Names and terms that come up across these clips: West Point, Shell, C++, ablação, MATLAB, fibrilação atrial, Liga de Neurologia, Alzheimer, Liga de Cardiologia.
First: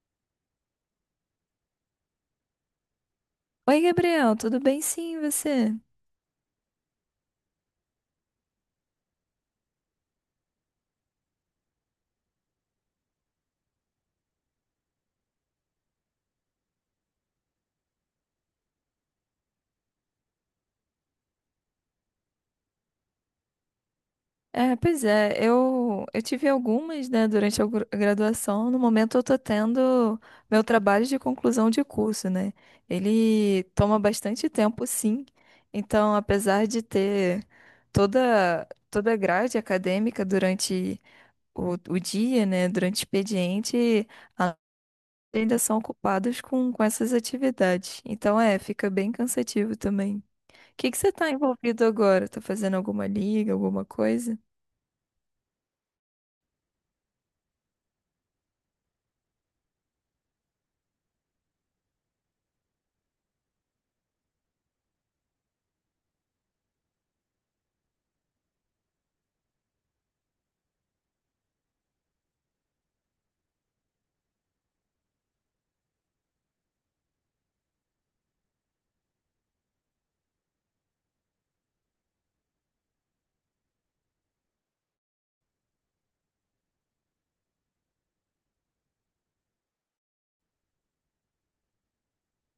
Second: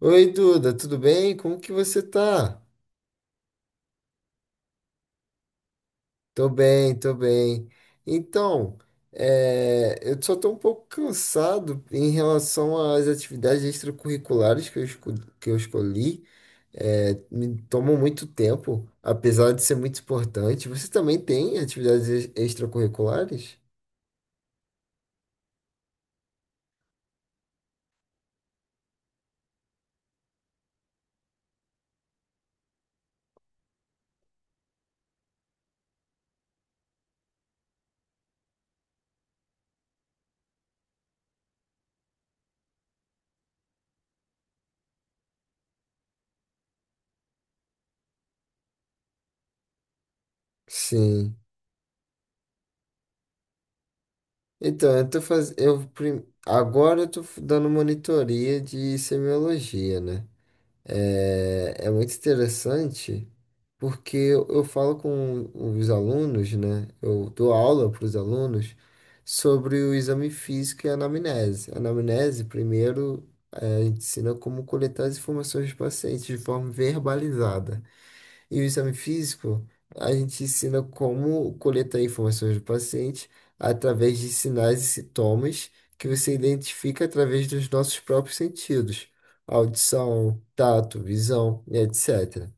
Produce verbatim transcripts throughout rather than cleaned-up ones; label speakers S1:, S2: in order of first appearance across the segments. S1: Oi, Duda, tudo bem? Como que você tá?
S2: Oi, Gabriel, tudo bem? Sim, e você?
S1: Tô bem, tô bem. Então, é, eu só tô um pouco cansado em relação às atividades extracurriculares que eu, esco- que eu escolhi. É, me tomam muito tempo, apesar de ser muito importante. Você também tem atividades ex- extracurriculares?
S2: É, pois é, eu, eu tive algumas, né, durante a gru- graduação. No momento eu tô tendo meu trabalho de conclusão de curso, né? Ele toma bastante tempo, sim. Então, apesar de ter toda toda a grade acadêmica durante o, o dia, né, durante o expediente, a- ainda são ocupados com, com essas atividades. Então, é, fica bem cansativo também. que que você está
S1: Sim.
S2: envolvido agora? Tá fazendo alguma liga, alguma coisa?
S1: Então, eu tô fazendo. Eu, prim- agora eu tô f- dando monitoria de semiologia, né? É, é muito interessante porque eu, eu falo com os alunos, né? Eu dou aula para os alunos sobre o exame físico e a anamnese. A anamnese, primeiro, é, a gente ensina como coletar as informações do paciente de forma verbalizada. E o exame físico, a gente ensina como coletar informações do paciente através de sinais e sintomas que você identifica através dos nossos próprios sentidos, audição, tato, visão, etcétera.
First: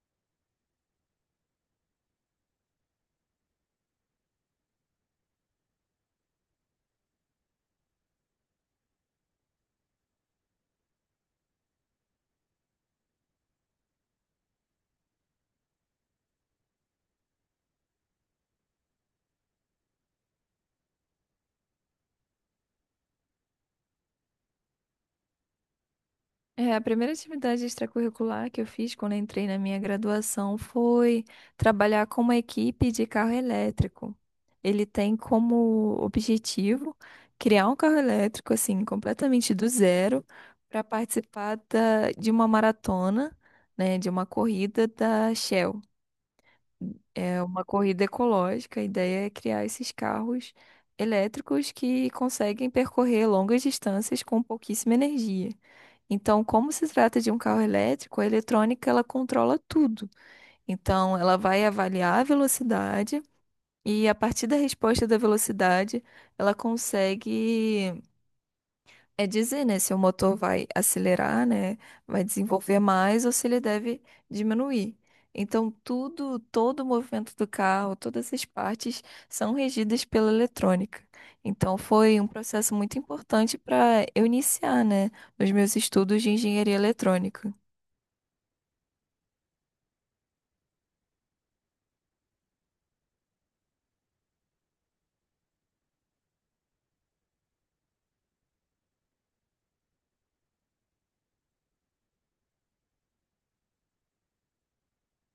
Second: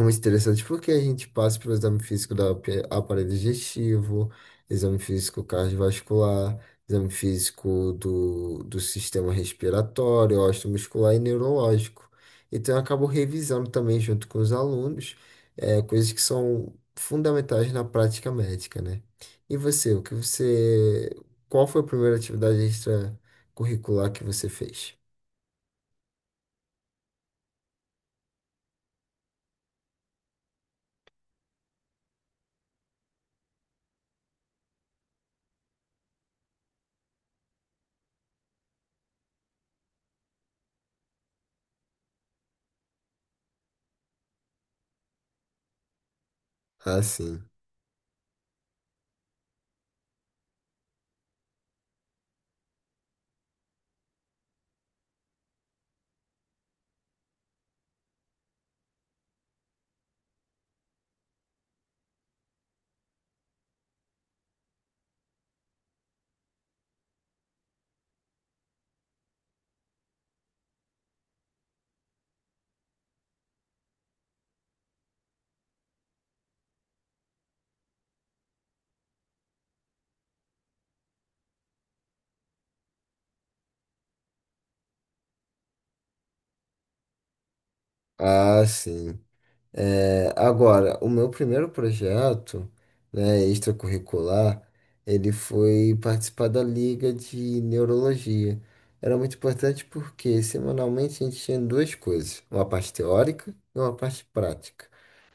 S1: Muito interessante porque a gente passa pelo exame físico do aparelho digestivo, exame físico cardiovascular, exame físico do, do sistema respiratório, osteomuscular e neurológico. Então, eu acabo revisando também junto com os alunos, eh, coisas que são fundamentais na prática médica, né? E você, o que você, qual foi a primeira atividade extracurricular que você fez?
S2: É, a primeira atividade extracurricular que eu fiz quando eu entrei na minha graduação foi trabalhar com uma equipe de carro elétrico. Ele tem como objetivo criar um carro elétrico, assim, completamente do zero, para participar da- de uma maratona, né, de uma corrida da Shell.
S1: Ah,
S2: É
S1: sim.
S2: uma corrida ecológica. A ideia é criar esses carros elétricos que conseguem percorrer longas distâncias com pouquíssima energia. Então, como se trata de um carro elétrico, a eletrônica ela controla tudo. Então, ela vai avaliar a velocidade e a partir da resposta da velocidade, ela consegue é dizer, né, se o motor vai acelerar, né, vai desenvolver mais ou se ele deve diminuir. Então, tudo, todo o movimento do carro, todas as partes são regidas pela eletrônica. Então, foi um processo muito importante para eu iniciar, né, nos meus estudos de engenharia eletrônica.
S1: Ah, sim. É, agora, o meu primeiro projeto, né, extracurricular, ele foi participar da Liga de Neurologia. Era muito importante porque semanalmente a gente tinha duas coisas, uma parte teórica e uma parte prática.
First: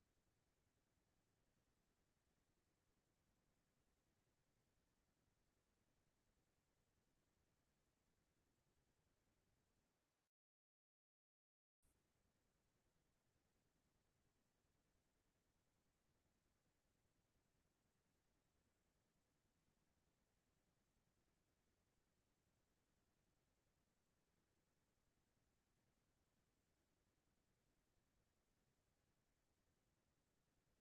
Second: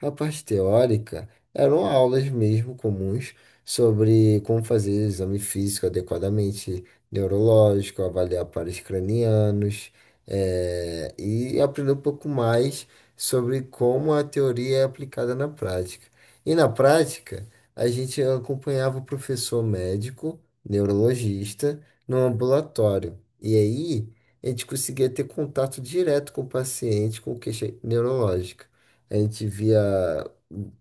S1: A parte teórica eram aulas mesmo comuns sobre como fazer exame físico adequadamente, neurológico, avaliar pares cranianos, é, e aprender um pouco mais sobre como a teoria é aplicada na prática. E na prática, a gente acompanhava o professor médico, neurologista, no ambulatório. E aí, a gente conseguia ter contato direto com o paciente com queixa neurológica. A gente via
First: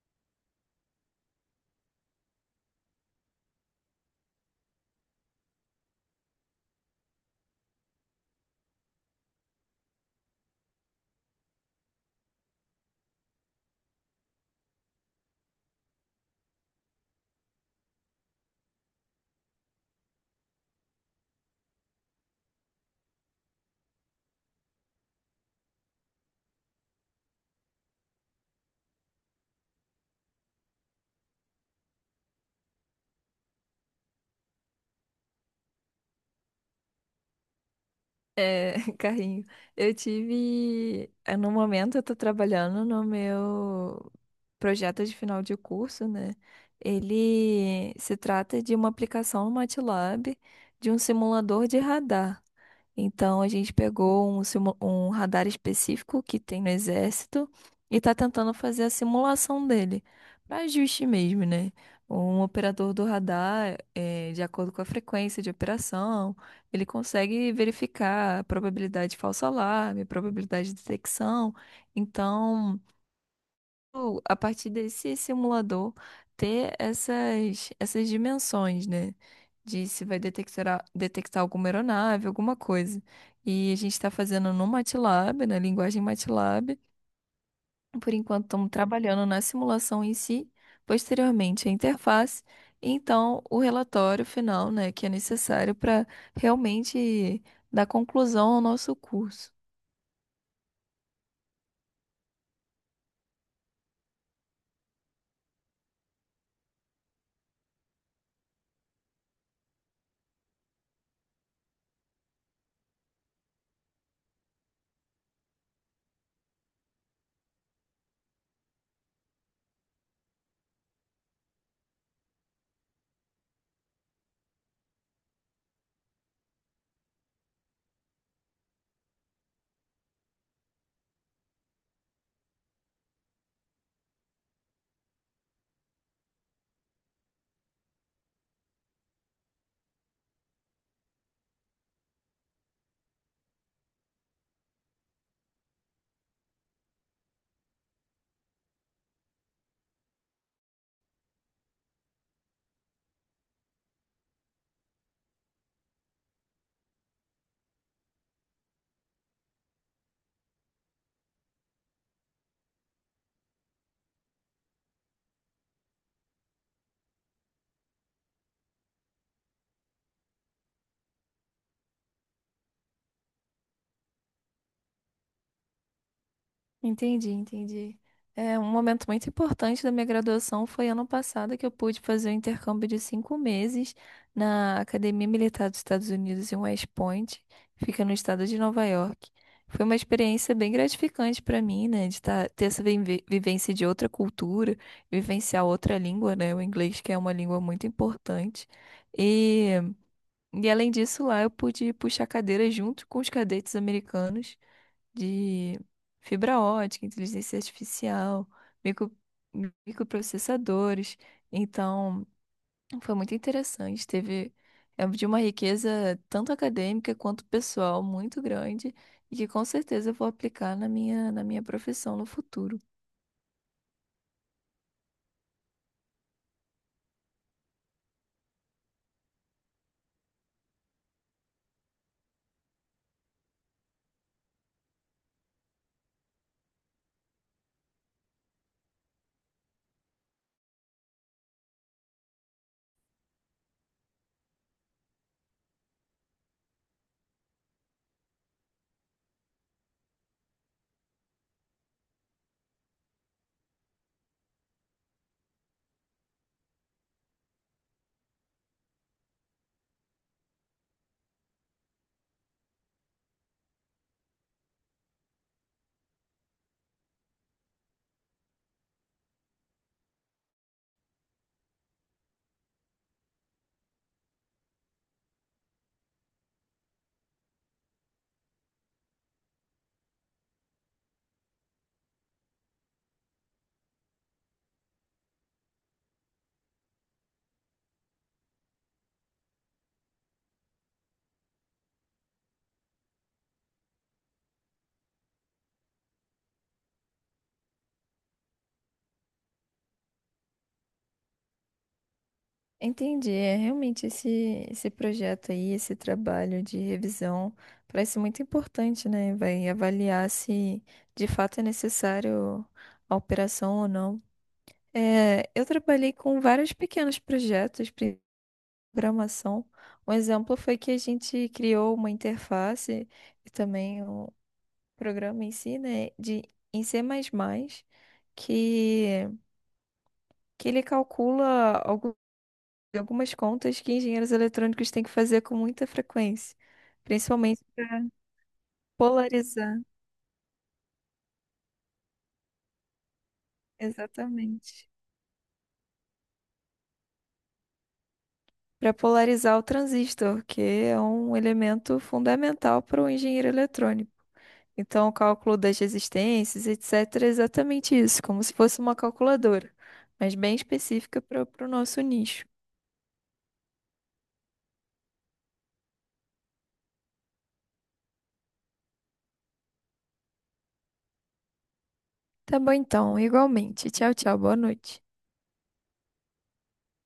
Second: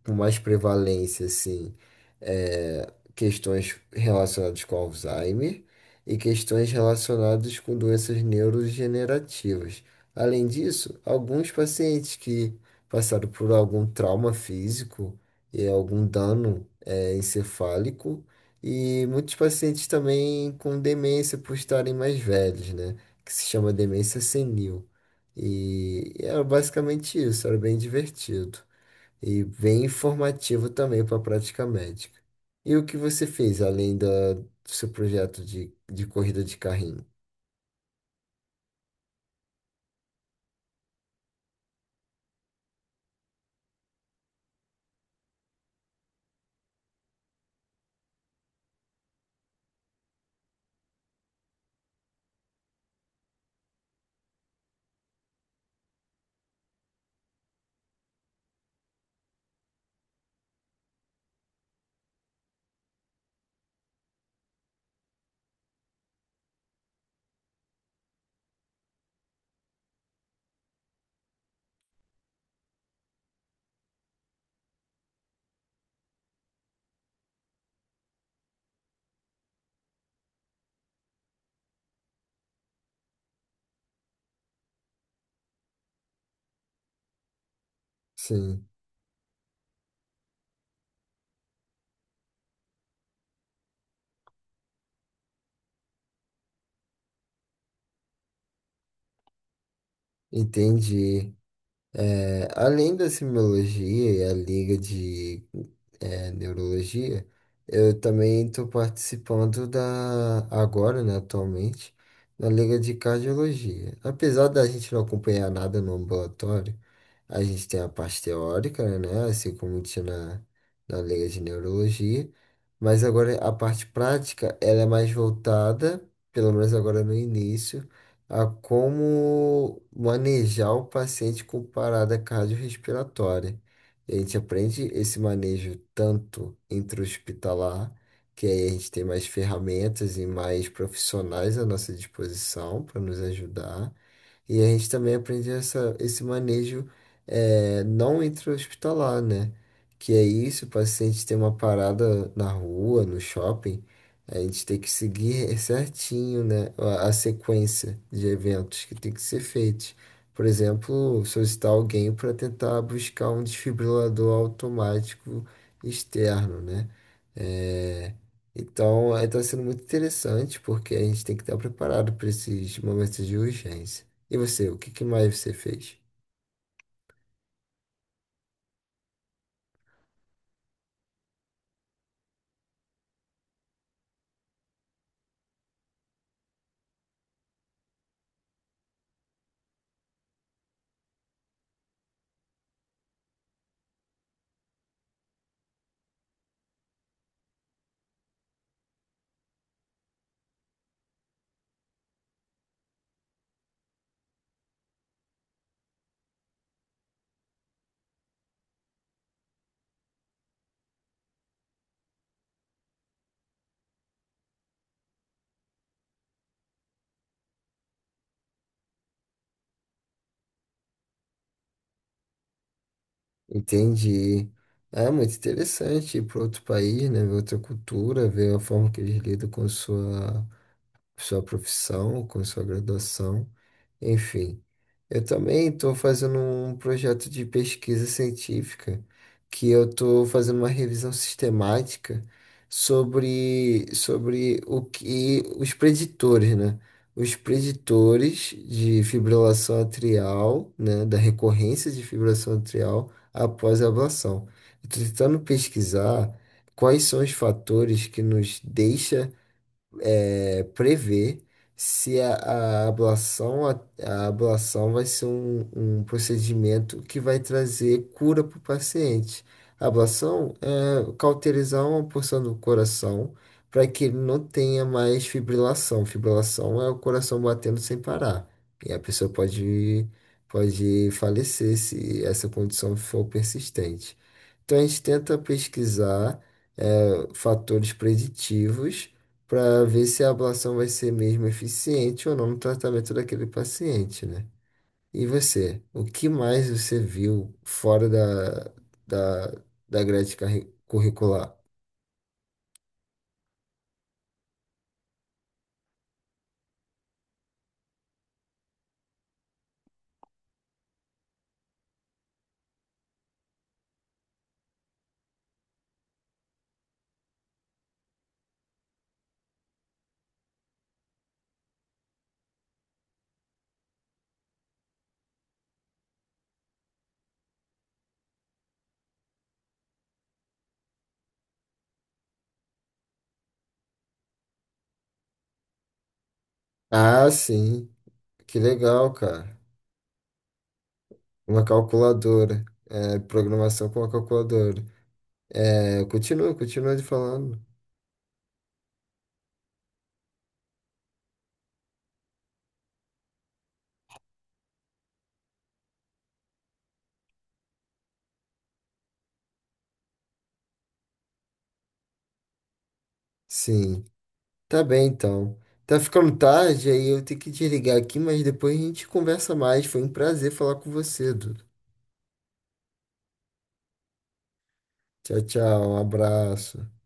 S1: com mais prevalência, assim, eh, questões relacionadas com Alzheimer e questões relacionadas com doenças neurodegenerativas. Além disso, alguns pacientes que passaram por algum trauma físico e algum dano eh, encefálico, e muitos pacientes também com demência por estarem mais velhos, né? Que se chama demência senil. E era basicamente isso, era bem divertido e bem informativo também para a prática médica. E o que você fez além da- do seu projeto de, de corrida de carrinho?
S2: É, carrinho. Eu tive. eh, No momento, eu tô trabalhando no meu projeto de final de curso, né? Ele se trata de uma aplicação no MATLAB de um simulador de radar. Então a gente pegou um, simu- um radar específico que tem no exército e está tentando fazer a simulação dele, para ajuste mesmo, né? Um operador do radar, eh, de acordo com a frequência de operação, ele consegue verificar a probabilidade de falso alarme, a probabilidade de detecção. Então, a partir desse simulador, ter essas, essas dimensões, né? De se vai detectar, detectar alguma aeronave, alguma coisa. E a gente está fazendo no MATLAB, na linguagem MATLAB. Por enquanto,
S1: Sim,
S2: estamos trabalhando na simulação em si, posteriormente a interface, e então o relatório final, né, que é necessário para realmente dar conclusão ao nosso curso.
S1: entendi. É, além da semiologia e a liga de é, neurologia, eu também estou participando da agora, né, atualmente, na liga de cardiologia. Apesar da gente não acompanhar nada no ambulatório, a gente tem a parte teórica, né, assim como tinha na, na liga de neurologia, mas agora a parte prática, ela é mais voltada, pelo menos agora no início a como manejar o paciente com parada cardiorrespiratória. E a gente aprende esse manejo tanto intra-hospitalar, que aí a gente tem mais ferramentas e mais profissionais à nossa disposição para nos ajudar. E a gente também aprende essa, esse manejo eh, não intra-hospitalar, né? Que é isso, o paciente tem uma parada na rua, no shopping, a gente tem que seguir certinho, né, a a sequência de eventos que tem que ser feitos. Por exemplo, solicitar alguém para tentar buscar um desfibrilador automático externo, né? É, então, está sendo muito interessante porque a gente tem que estar preparado para esses momentos de urgência. E você, o que que mais você fez?
S2: Entendi, entendi. É, um momento muito importante da minha graduação foi ano passado que eu pude fazer um intercâmbio de cinco meses na Academia Militar dos Estados Unidos em West Point, que fica no estado de Nova York. Foi uma experiência bem gratificante para mim, né, de tá- ter essa vive- vivência de outra cultura, vivenciar outra língua, né, o inglês que é uma língua muito importante. E, e além disso, lá eu pude puxar cadeira junto com os cadetes americanos de fibra ótica, inteligência artificial, micro, microprocessadores. Então, foi muito interessante. Teve é de uma riqueza tanto acadêmica quanto pessoal muito grande e que com certeza eu vou aplicar na minha, na minha profissão no futuro.
S1: Entendi. É muito interessante ir para outro país, né? Ver outra cultura, ver a forma que eles lidam com sua sua profissão, com sua graduação, enfim. Eu também estou fazendo um projeto de pesquisa científica, que eu estou fazendo uma revisão sistemática sobre, sobre o que os preditores, né? Os preditores de fibrilação atrial, né? Da recorrência de fibrilação atrial após a ablação. Estou tentando pesquisar quais são os fatores que nos deixam é, prever se a, a ablação, a, a ablação vai ser um, um procedimento que vai trazer cura para o paciente. A ablação é cauterizar uma porção do coração para que ele não tenha mais fibrilação. Fibrilação é o coração batendo sem parar. E a pessoa pode, pode falecer se essa condição for persistente. Então a gente tenta pesquisar eh, fatores preditivos para ver se a ablação vai ser mesmo eficiente ou não no tratamento daquele paciente, né? E você, o que mais você viu fora da, da, da grade carri- curricular?
S2: Entendi, é realmente esse, esse, projeto aí, esse trabalho de revisão parece muito importante, né? Vai avaliar se de fato é necessário a operação ou não. É, eu trabalhei com vários pequenos projetos de programação. Um exemplo foi que a gente criou uma interface e também um programa em si, né, de, em C++, que, que ele calcula algu- algumas contas que engenheiros eletrônicos têm que fazer com muita frequência,
S1: Ah,
S2: principalmente
S1: sim, que legal, cara.
S2: polarizar,
S1: Uma calculadora, é, programação com uma calculadora.
S2: exatamente.
S1: É, continua, continua de falando.
S2: Para polarizar o transistor, que é um elemento fundamental para o engenheiro eletrônico. Então, o cálculo das resistências, etcetera, é exatamente isso, como se fosse uma calculadora, mas bem específica para o nosso nicho.
S1: Sim, tá bem então. Tá ficando tarde, aí eu tenho que desligar aqui, mas depois a gente conversa mais. Foi um prazer falar com você, Du.
S2: Tá bom, então, igualmente. Tchau, tchau, boa noite.
S1: Tchau, tchau. Um abraço.